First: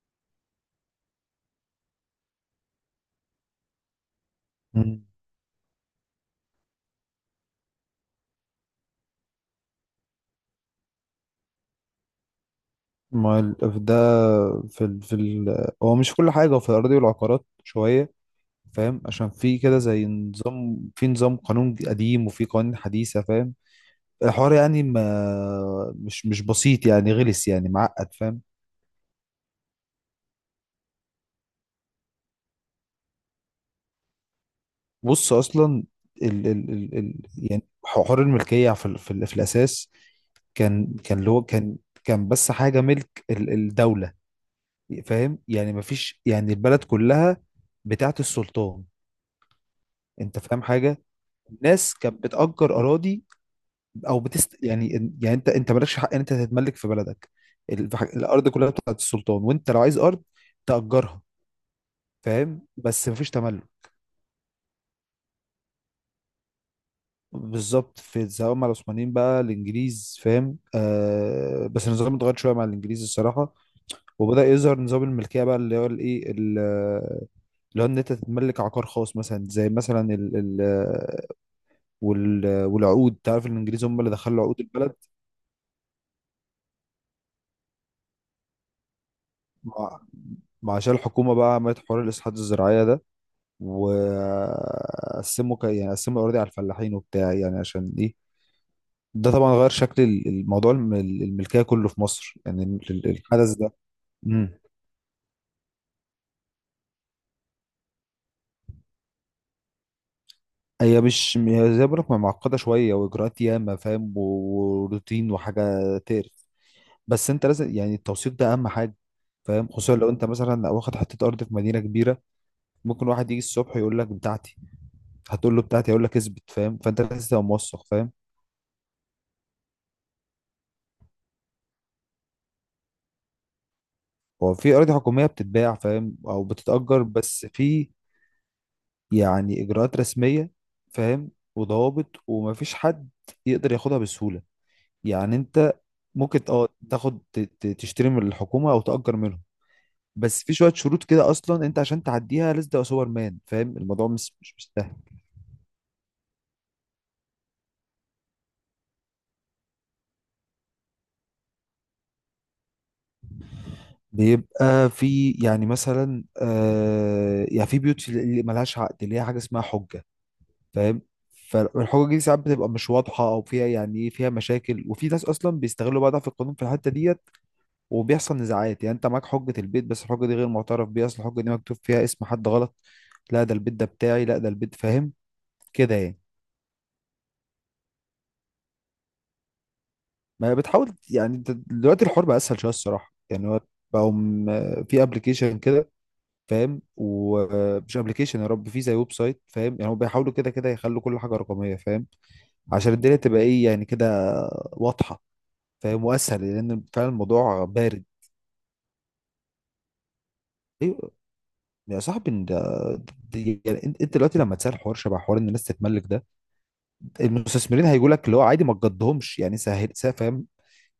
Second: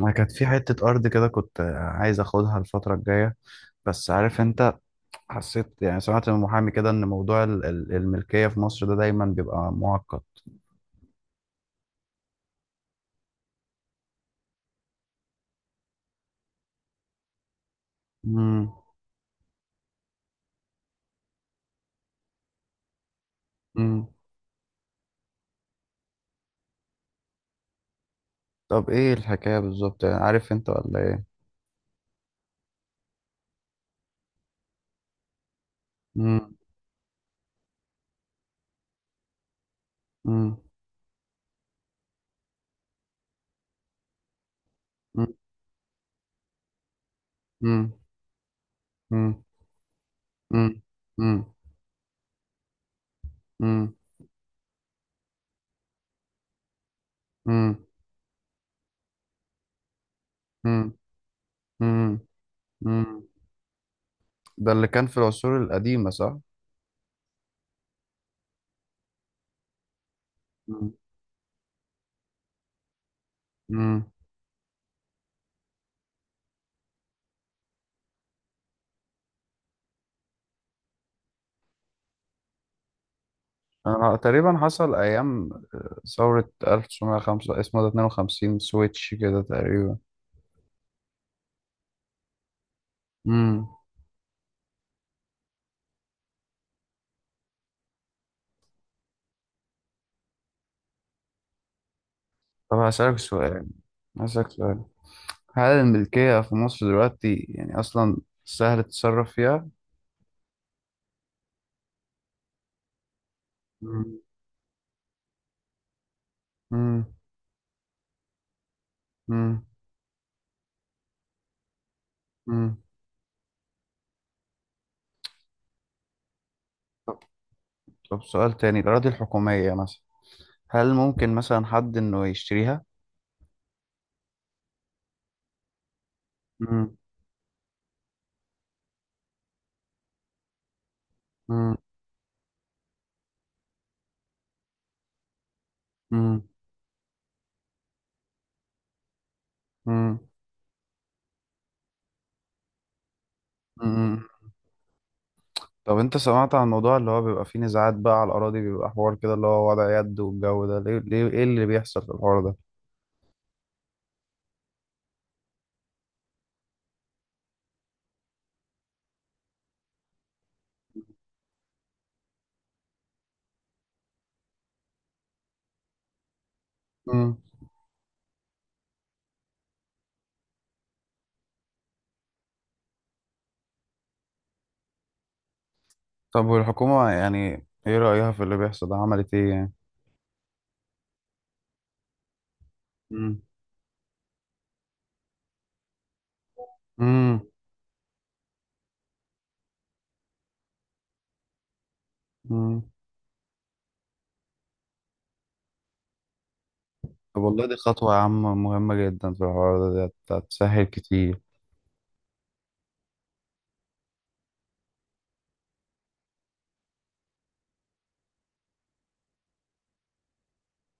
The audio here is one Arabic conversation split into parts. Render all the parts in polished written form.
انا كانت في حتة ارض كده كنت عايز اخدها الفترة الجاية بس عارف انت. مم. حسيت يعني سمعت من محامي كده ان موضوع الملكية في مصر ده دايما بيبقى معقد. ما ده في هو مش كل حاجة، هو في الأراضي والعقارات شوية. امم. فاهم؟ عشان في كده زي نظام، في نظام قانون قديم وفي قوانين حديثة. فاهم؟ امم. الحوار يعني ما مش بسيط، يعني غلس، يعني معقد. فاهم؟ طب ايه الحكاية بالظبط يعني عارف انت ولا ايه؟ بص أصلا ال... امم. ال... ال... ال... يعني حوار الملكية في الأساس امم. كان كان اللي هو كان كان بس حاجة ملك الدولة. فاهم؟ يعني مفيش، يعني البلد كلها امم. بتاعت السلطان. امم. انت فاهم امم. حاجة؟ امم. الناس كانت بتأجر أراضي امم. أو يعني. يعني أنت مالكش حق إن أنت تتملك في بلدك. امم. الأرض كلها بتاعت السلطان، وأنت لو عايز أرض امم. تأجرها. فاهم؟ بس امم. مفيش تملك. ده اللي كان في العصور القديمة صح؟ بالظبط، في سواء مع العثمانيين بقى الإنجليز. فاهم؟ آه، بس النظام اتغير شوية مع الإنجليز الصراحة. امم. وبدأ يظهر نظام الملكية بقى، اللي هو الإيه اللي هو إن أنت تتملك عقار خاص، مثلا زي مثلا ال ال والعقود. تعرف الإنجليز هم اللي انا دخلوا تقريبا عقود البلد. حصل ايام ثورة 1905، اسمه ده 52 سويتش كده تقريبا. مع مع عشان الحكومة بقى عملت حوار الإصلاحات الزراعية ده، امم. وقسموا يعني قسموا الأراضي على الفلاحين وبتاع، يعني عشان إيه. ده طبعا غير شكل الموضوع، الملكية كله في مصر، يعني طب هسألك الحدث سؤال. ده. هسألك مم. سؤال هل الملكية في مصر دلوقتي يعني اصلا سهل تتصرف فيها؟ هي مش، هي زي ما بقولك معقدة شوية، وإجراءات ياما فاهم، امم. وروتين، وحاجة تقرف. امم. بس أنت لازم يعني التوثيق ده أهم حاجة. امم. فاهم؟ خصوصا لو انت مثلا واخد حته ارض في مدينه كبيره. أمم. ممكن واحد يجي الصبح يقول لك بتاعتي، هتقول له بتاعتي، هيقول لك اثبت. فاهم؟ فانت طب. لازم تبقى موثق. فاهم؟ سؤال تاني، الاراضي الحكومية مثلا، هل ممكن مثلا حد انه يشتريها؟ هو في أراضي حكومية بتتباع، فاهم؟ أو امم. بتتأجر، بس في يعني إجراءات رسمية. فاهم؟ وضوابط، ومفيش حد يقدر ياخدها بسهولة. يعني أنت ممكن امم. تاخد، تشتري من الحكومة أو تأجر منهم. امم. بس في شوية شروط كده. أصلا أنت عشان تعديها لازم تبقى سوبر مان. فاهم؟ الموضوع مش سهل. طب انت سمعت عن الموضوع اللي هو بيبقى فيه نزاعات بقى على الأراضي، بيبقى حوار كده اللي هو وضع يد والجو ده، ليه, ايه اللي بيحصل في الحوار ده؟ بيبقى في يعني مثلا، يعني في بيوت اللي ملهاش عقد، اللي هي حاجة اسمها حجة. فاهم؟ فالحقوق دي ساعات بتبقى مش واضحه، او فيها يعني ايه، فيها مشاكل. وفي ناس اصلا بيستغلوا بقى ضعف القانون في الحته ديت. مم. وبيحصل نزاعات. يعني انت معاك حجه البيت، بس الحجه دي غير معترف بيها، اصل الحجه دي مكتوب فيها اسم حد غلط. لا ده البيت ده بتاعي، لا ده البيت. فاهم كده يعني؟ طب والحكومة يعني ايه رأيها في اللي بيحصل ده، عملت ايه يعني؟ ما بتحاول، يعني انت دلوقتي الحوار بقى اسهل شويه الصراحه. مم. يعني هو بقوا في ابلكيشن كده. فاهم؟ مم. ومش ابلكيشن يا رب، في زي ويب سايت. فاهم؟ يعني هم بيحاولوا كده كده يخلوا كل حاجه رقميه. فاهم؟ مم. عشان الدنيا تبقى ايه يعني كده، واضحه. فاهم؟ واسهل، لان فعلا طب الموضوع والله دي بارد. خطوة يا عم مهمة جدا في الحوار ده، دي هتسهل ايوه كتير. يا صاحبي إن ده يعني انت، دلوقتي لما تسال حوار شبه حوار ان الناس تتملك ده، المستثمرين هيقول لك اللي هو عادي، ما تقضهمش. يعني سهل، فاهم؟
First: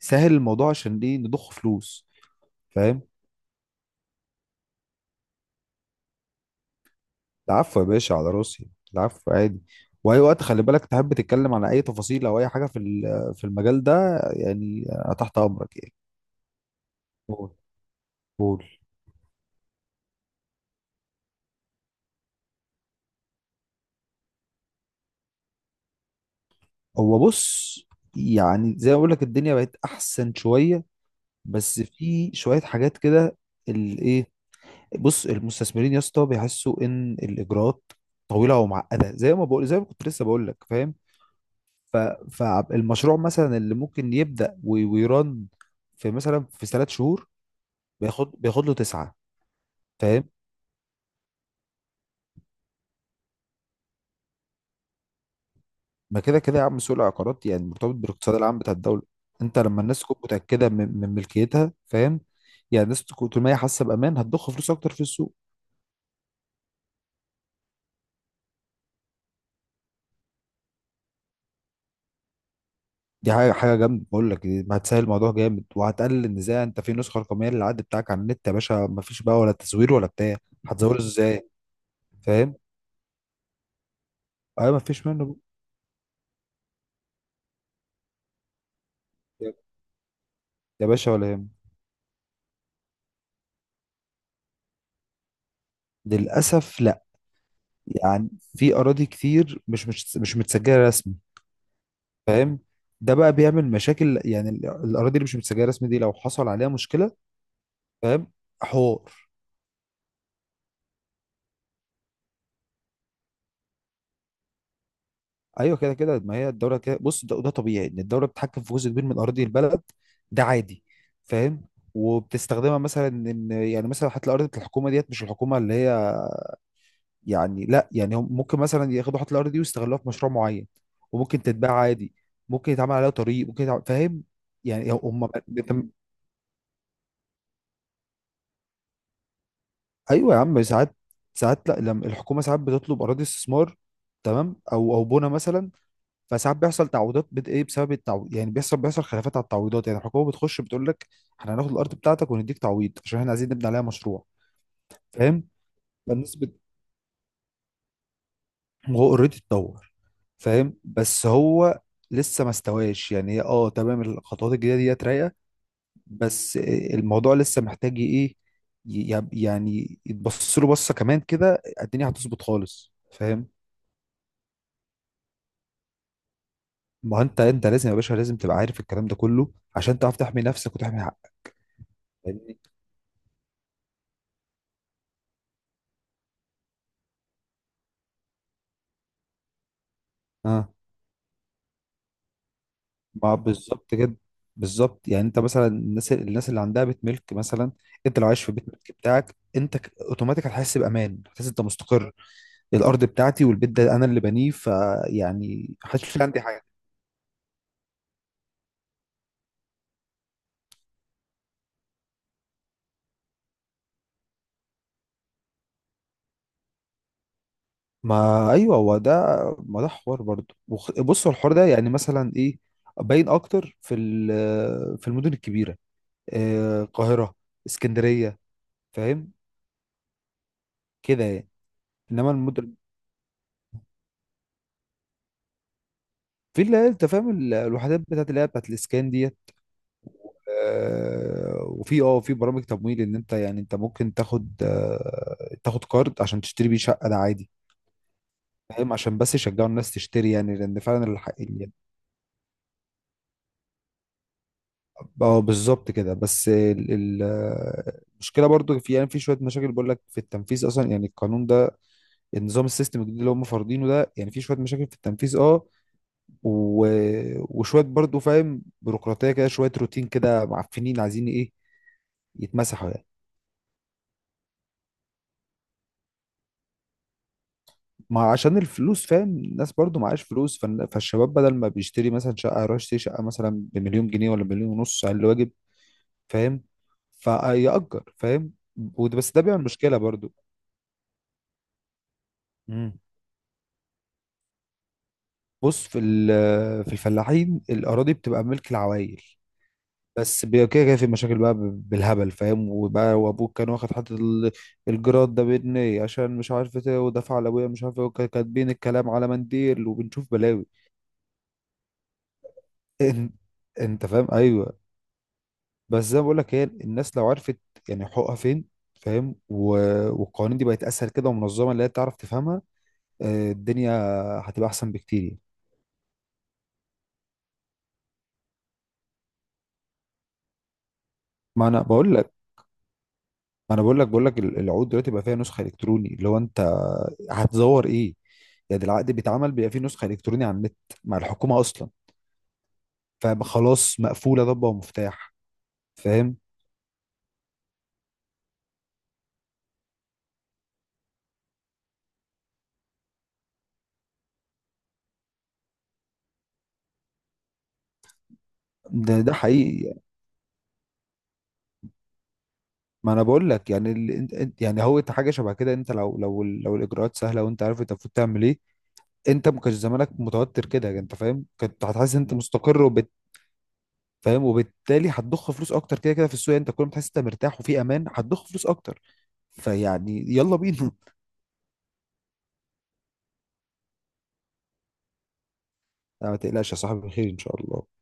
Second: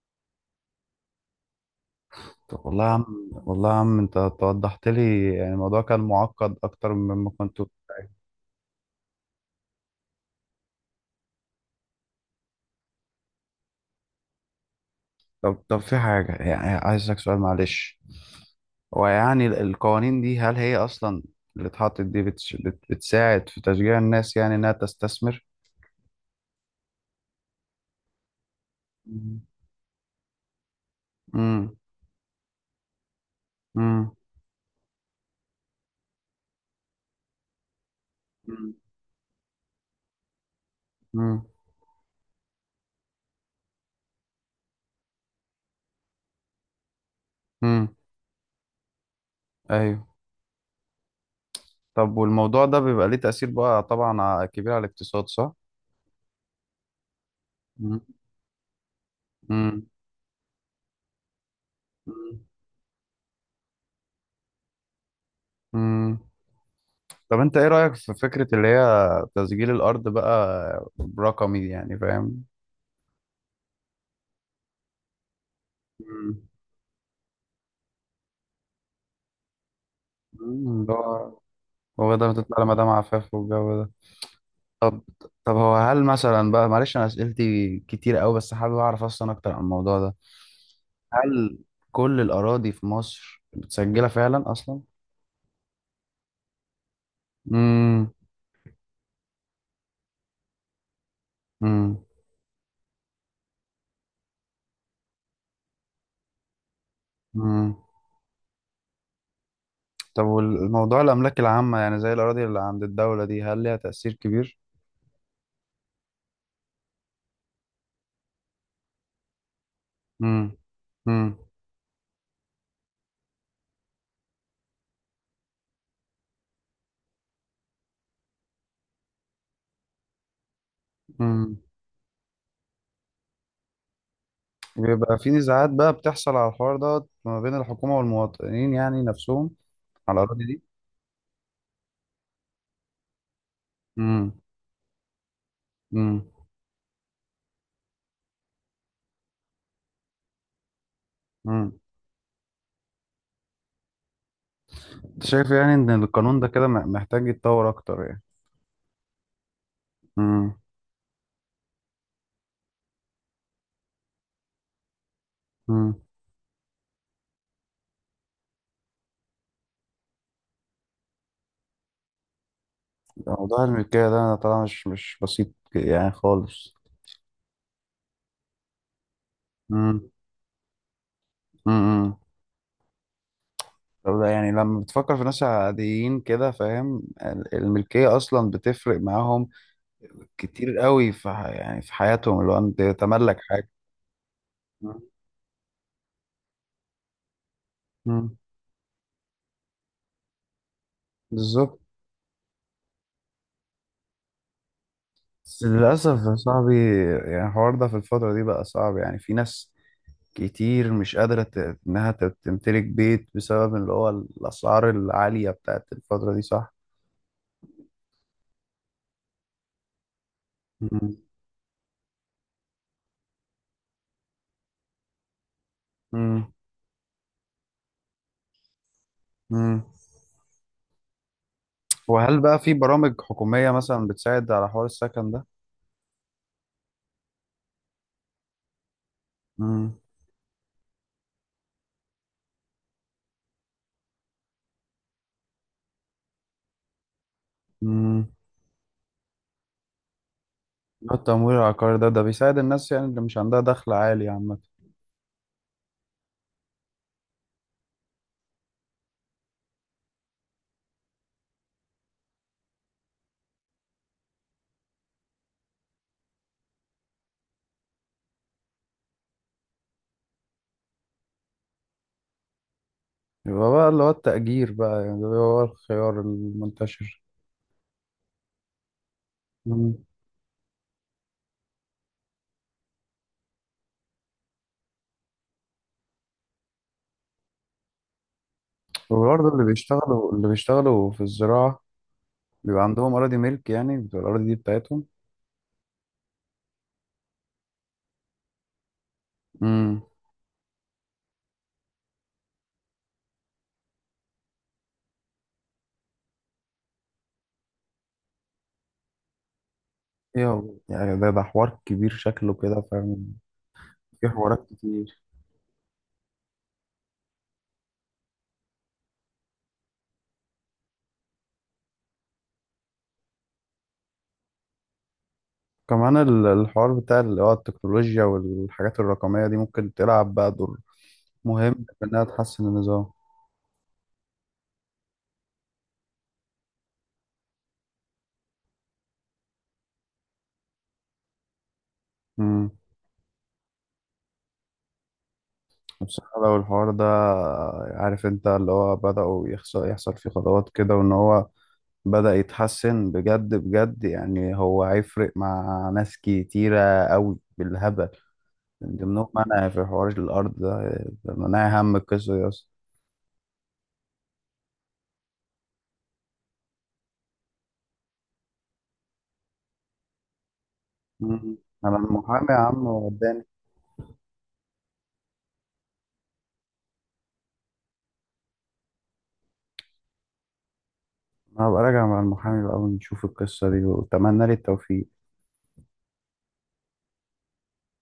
سهل الموضوع، عشان ايه؟ نضخ فلوس. طب فاهم؟ والله يا عم انت توضحت لي يعني الموضوع، كان معقد اكتر مما كنت. العفو يا باشا، على راسي، العفو عادي. واي وقت خلي بالك، تحب تتكلم عن اي تفاصيل او اي حاجه في المجال ده، يعني أنا تحت طب. امرك يعني. في حاجة يعني عايزك، سؤال قول، معلش، قول. ويعني القوانين دي، هل هي أصلا اللي اتحطت دي بتساعد في تشجيع الناس يعني إنها تستثمر؟ هو بص، يعني زي ما بقول لك مم. الدنيا بقت احسن شويه، امم. بس في شوية حاجات كده، امم. الايه. بص المستثمرين يا اسطى بيحسوا ان الاجراءات طويلة ومعقدة، زي ما بقول، زي ما كنت لسه بقول لك. فاهم؟ امم. ف... فالمشروع مثلا اللي ممكن يبدأ ويرن في مثلا في 3 شهور، امم. بياخد له 9. ايوه. فاهم؟ طب والموضوع ده بيبقى ليه تأثير بقى طبعا كبير على الاقتصاد صح؟ ما كده كده يا عم، سوق العقارات يعني مرتبط مم. بالاقتصاد العام بتاع الدولة. انت لما امم. الناس تكون متأكدة من ملكيتها. فاهم؟ يعني الناس تكون طول ما هي حاسة بأمان، هتضخ فلوس اكتر في السوق. امم. طب انت ايه رأيك في فكرة اللي هي تسجيل الأرض بقى برقمي يعني فاهم؟ دي حاجة جامدة، بقول لك ما هتسهل الموضوع جامد، وهتقلل مم. النزاع. انت في نسخة رقمية للعد بتاعك على النت يا باشا. ما فيش بقى ولا تزوير ولا بتاع، مم. اللي هتزوره هو ازاي؟ هو ده فاهم؟ بتطلع لمدام عفاف والجو ده. ايوه ما طب. فيش منه. هو هل مثلا بقى، معلش انا اسئلتي كتير قوي بس حابب اعرف اصلا اكتر عن الموضوع ده، يا باشا ولا يهم. هل كل الاراضي في مصر متسجله فعلا اصلا؟ للأسف لا. امم. يعني في أراضي كتير مش متسجلة رسمي. امم. فاهم؟ ده بقى بيعمل مشاكل. يعني الأراضي اللي مش متسجلة رسمي دي لو حصل عليها مشكلة، امم. فاهم؟ حوار. طب والموضوع الاملاك العامه يعني زي الاراضي اللي عند الدوله دي، هل ليها تاثير كبير؟ ايوه كده كده، ما هي الدوله كده. بص ده طبيعي ان الدوله بتتحكم في جزء كبير من اراضي البلد. ده امم. عادي. امم. فاهم؟ وبتستخدمها مثلا، ان يعني مثلا حتى الارض بتاع الحكومه ديت، مش الحكومه اللي هي، يعني لا، يعني هم ممكن مثلا ياخدوا حتى الارض دي ويستغلوها في مشروع معين، وممكن امم. تتباع عادي، ممكن يتعمل عليها طريق، ممكن يتعمل. فاهم؟ يعني بيبقى هم في نزاعات بقى بتحصل على الحوار ده ما بين الحكومه والمواطنين يعني نفسهم على ايوه يا الاراضي دي؟ عم ساعات. ساعات لا، لما الحكومه ساعات بتطلب اراضي استثمار، امم. تمام، او بنى مثلا، امم. فساعات بيحصل تعويضات ايه، بسبب التعويض يعني. بيحصل خلافات على التعويضات. يعني الحكومه بتخش بتقول لك احنا هناخد امم. الارض بتاعتك ونديك تعويض، عشان احنا عايزين نبني عليها مشروع. فاهم؟ شايف يعني ان القانون ده فالنسبه كده محتاج يتطور اكتر يعني؟ هو اوريدي اتطور. امم. فاهم؟ بس هو لسه ما استواش. يعني هي تمام، الخطوات الجديده ديت رايقه، امم. بس الموضوع لسه محتاج ايه، يعني يتبص له بصه كمان كده الدنيا هتظبط خالص. فاهم؟ موضوع الملكية ده، أنا طبعا مش بسيط يعني خالص. ما هو انت، لازم يا باشا لازم تبقى عارف الكلام ده كله، عشان امم. تعرف تحمي نفسك وتحمي حقك. امم. فاهمني؟ طب ده يعني لما بتفكر في ناس عاديين كده فاهم، الملكية أصلا بتفرق معاهم اه، كتير قوي في يعني في حياتهم، اللي هو أنت ما تملك حاجة. بالظبط كده. مم. بالظبط، يعني انت مثلا الناس اللي عندها بيت ملك مثلا، انت لو مم. عايش في بيت ملك بتاعك انت، اوتوماتيك هتحس بامان، هتحس انت بالظبط. مستقر. الارض بتاعتي والبيت ده انا اللي بنيه، بس فيعني محدش للأسف في يا عندي حاجه. صاحبي، يعني الحوار ده في الفترة دي بقى صعب، يعني في ناس كتير مش قادرة إنها تمتلك بيت بسبب اللي هو الأسعار العالية بتاعت الفترة دي صح؟ ما ايوه، هو ده. ما ده حوار برضه، مم. بص هو الحوار ده يعني مثلا ايه، باين اكتر في المدن الكبيره. مم. آه، القاهره، اسكندريه. فاهم مم. كده يعني؟ انما وهل بقى في المدن برامج حكومية مثلا بتساعد على حوار السكن ده؟ في اللي هي انت فاهم الوحدات بتاعت اللي هي بتاعت الاسكان دي. مم. آه، وفي اه في برامج تمويل، ان انت يعني ممكن تاخد، تاخد كارد عشان تشتري بيه شقه، ده عادي. مم. فاهم؟ عشان بس يشجعوا الناس تشتري، يعني لان فعلا اللي هو التمويل العقاري ده بيساعد الناس يعني اللي مش عندها دخل عالي عامة. اه، بالظبط كده. بس آه، المشكله برضو في يعني، في شويه مشاكل بقول لك، في التنفيذ اصلا. يعني القانون ده، النظام السيستم الجديد اللي هم فارضينه ده، يعني في شويه مشاكل في التنفيذ. اه و... وشويه برضو فاهم، بيروقراطيه كده شويه، روتين كده، معفنين، عايزين ايه، يتمسحوا يعني. يبقى بقى اللي هو التأجير بقى، يعني ده هو الخيار المنتشر. ما عشان الفلوس. فاهم؟ الناس مم. برضو معاش فلوس. فالشباب بدل ما بيشتري مثلا شقة، يروح يشتري شقة مثلا بمليون جنيه ولا مليون ونص على الواجب. فاهم؟ فيأجر. فاهم؟ بس ده وبرضه بيعمل مشكلة برضو. اللي بيشتغلوا في الزراعة بيبقى مم. عندهم أراضي ملك، يعني بتبقى الأراضي دي بتاعتهم. بص في الفلاحين الأراضي بتبقى ملك العوائل. مم. بس كده كده في مشاكل بقى، بالهبل. فاهم؟ وبقى وابوك كان واخد حتة الجراد ده بجنيه، عشان مش عارف ايه، ودفع لابويا مش عارف ايه، كاتبين الكلام على منديل، وبنشوف بلاوي. يعني ده حوار كبير شكله كده إن- فاهم، انت فاهم؟ في حوارات ايوه. كتير. بس زي ما بقول لك هي الناس لو عرفت يعني حقوقها فين، فاهم؟ والقوانين دي بقت اسهل كده، ومنظمه اللي هي تعرف تفهمها. آه، الدنيا هتبقى احسن بكتير يعني. كمان الحوار بتاع اللي هو التكنولوجيا والحاجات الرقمية دي ممكن تلعب بقى دور ما انا مهم بقول إنها لك، تحسن النظام. العقود دلوقتي بقى فيها نسخه الكتروني، اللي هو انت هتزور ايه. يعني ده العقد بيتعمل، بيبقى فيه نسخه الكتروني على النت، مع الحكومه اصلا. امم. فخلاص مقفوله ضبه ومفتاح. فاهم؟ بصراحة لو الحوار ده، عارف أنت اللي هو بدأوا يحصل، فيه خطوات كده وإن هو بدأ يتحسن بجد بجد، يعني هو هيفرق مع ناس كتيرة أوي بالهبل، من ضمنهم ده أنا حقيقي في يعني. حوار الأرض ده لما أنا هم القصة دي أصلا. ما انا بقول لك، يعني يعني هو إنت حاجه شبه كده. انت لو الاجراءات سهله وانت عارف انت المفروض تعمل ايه، انت ما كانش زمانك متوتر كده يعني، انت فاهم؟ مم. كنت أنا هتحس ان انت المحامي يا مستقر عم وبت. وداني، فاهم؟ وبالتالي هتضخ فلوس اكتر كده كده في السوق. يعني انت كل ما تحس انت مرتاح وفي امان، هتضخ فلوس اكتر. فيعني يلا بينا. أنا هبقى راجع مع المحامي بقى ونشوف القصة دي، وأتمنى لي التوفيق. لا، ما تقلقش يا صاحبي، خير ان شاء الله.